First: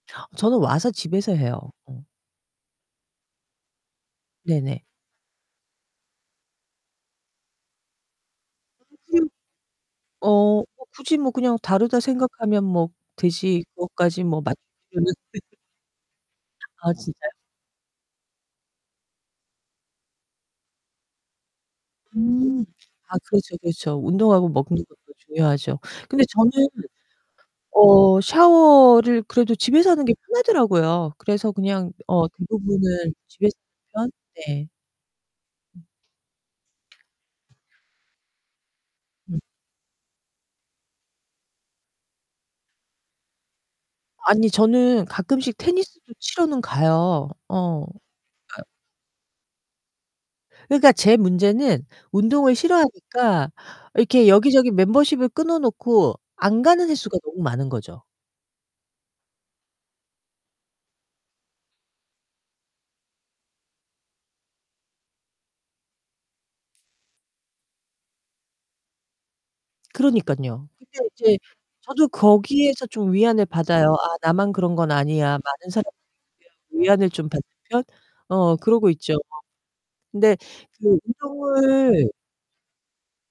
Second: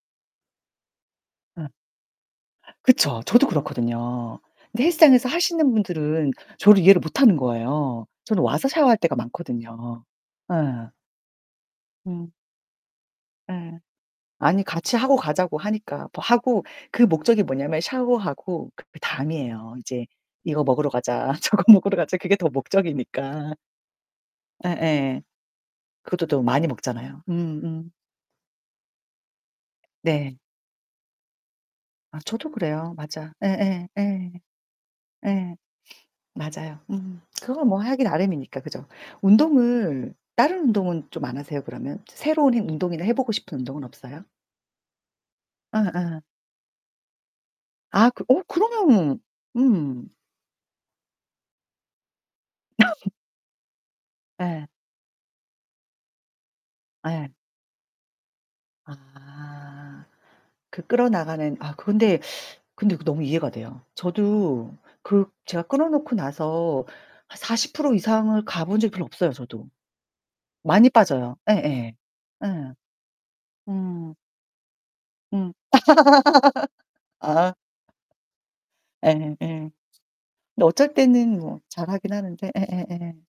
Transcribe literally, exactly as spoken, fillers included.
저는 와서 집에서 어. 해요. 음. 그쵸. 저도 그렇거든요. 네네. 근데 헬스장에서 하시는 분들은 저를 이해를 못 하는 거예요. 저는 와서 샤워할 때가 으음. 많거든요. 어 예. 굳이 뭐 그냥 '다르다.' 음. 생각하면 뭐 되지 예. 그것까지 뭐 아니 같이 맞추는 하고 가자고 하니까. 뭐 하고 아 그 진짜요? 목적이 뭐냐면 샤워하고 그 다음이에요. "이제 이거 먹으러 가자. 저거 먹으러 가자." 그게 더 음. 아 목적이니까. 그렇죠. 그렇죠. 운동하고 먹는 것도 예예. 중요하죠. 근데 그것도 또 저는 많이 먹잖아요. 음음. 어샤워를 그래도 집에서 하는 게 네. 편하더라고요. 그래서 그냥 아 어 저도 그래요. 대부분은 맞아. 집에서 예예. 예. 네. 예. 음. 맞아요. 음 그건 뭐 하기 나름이니까 그죠. 음. 운동을 다른 운동은 좀 안 하세요 그러면? 새로운 해 운동이나 해 보고 싶은 운동은 없어요? 아니 저는 가끔씩 테니스도 어어. 치러는 가요. 어. 아 그 어 그러면 음. 그러니까 제 문제는 운동을 싫어하니까 이렇게 예. 여기저기 멤버쉽을 끊어놓고 안 가는 횟수가 예. 너무 많은 거죠. 아. 그 끌어나가는 아 근데 근데 그거 너무 이해가 돼요. 저도 그 제가 끊어 놓고 나서 한 사십 프로 이상을 가 본 적이 별로 없어요 저도. 그러니깐요. 많이 근데 빠져요. 이제 예예. 저도 예. 거기에서 좀 위안을 받아요. 음. '아 나만 그런 건 응. 아니야.' 많은 사람들이 [unintelligible] 위안을 좀 받는 아. 편? 어 그러고 있죠. 예예. 어. 근데 근데 어쩔 그 때는 뭐 잘하긴 운동을 하는데. 예예예.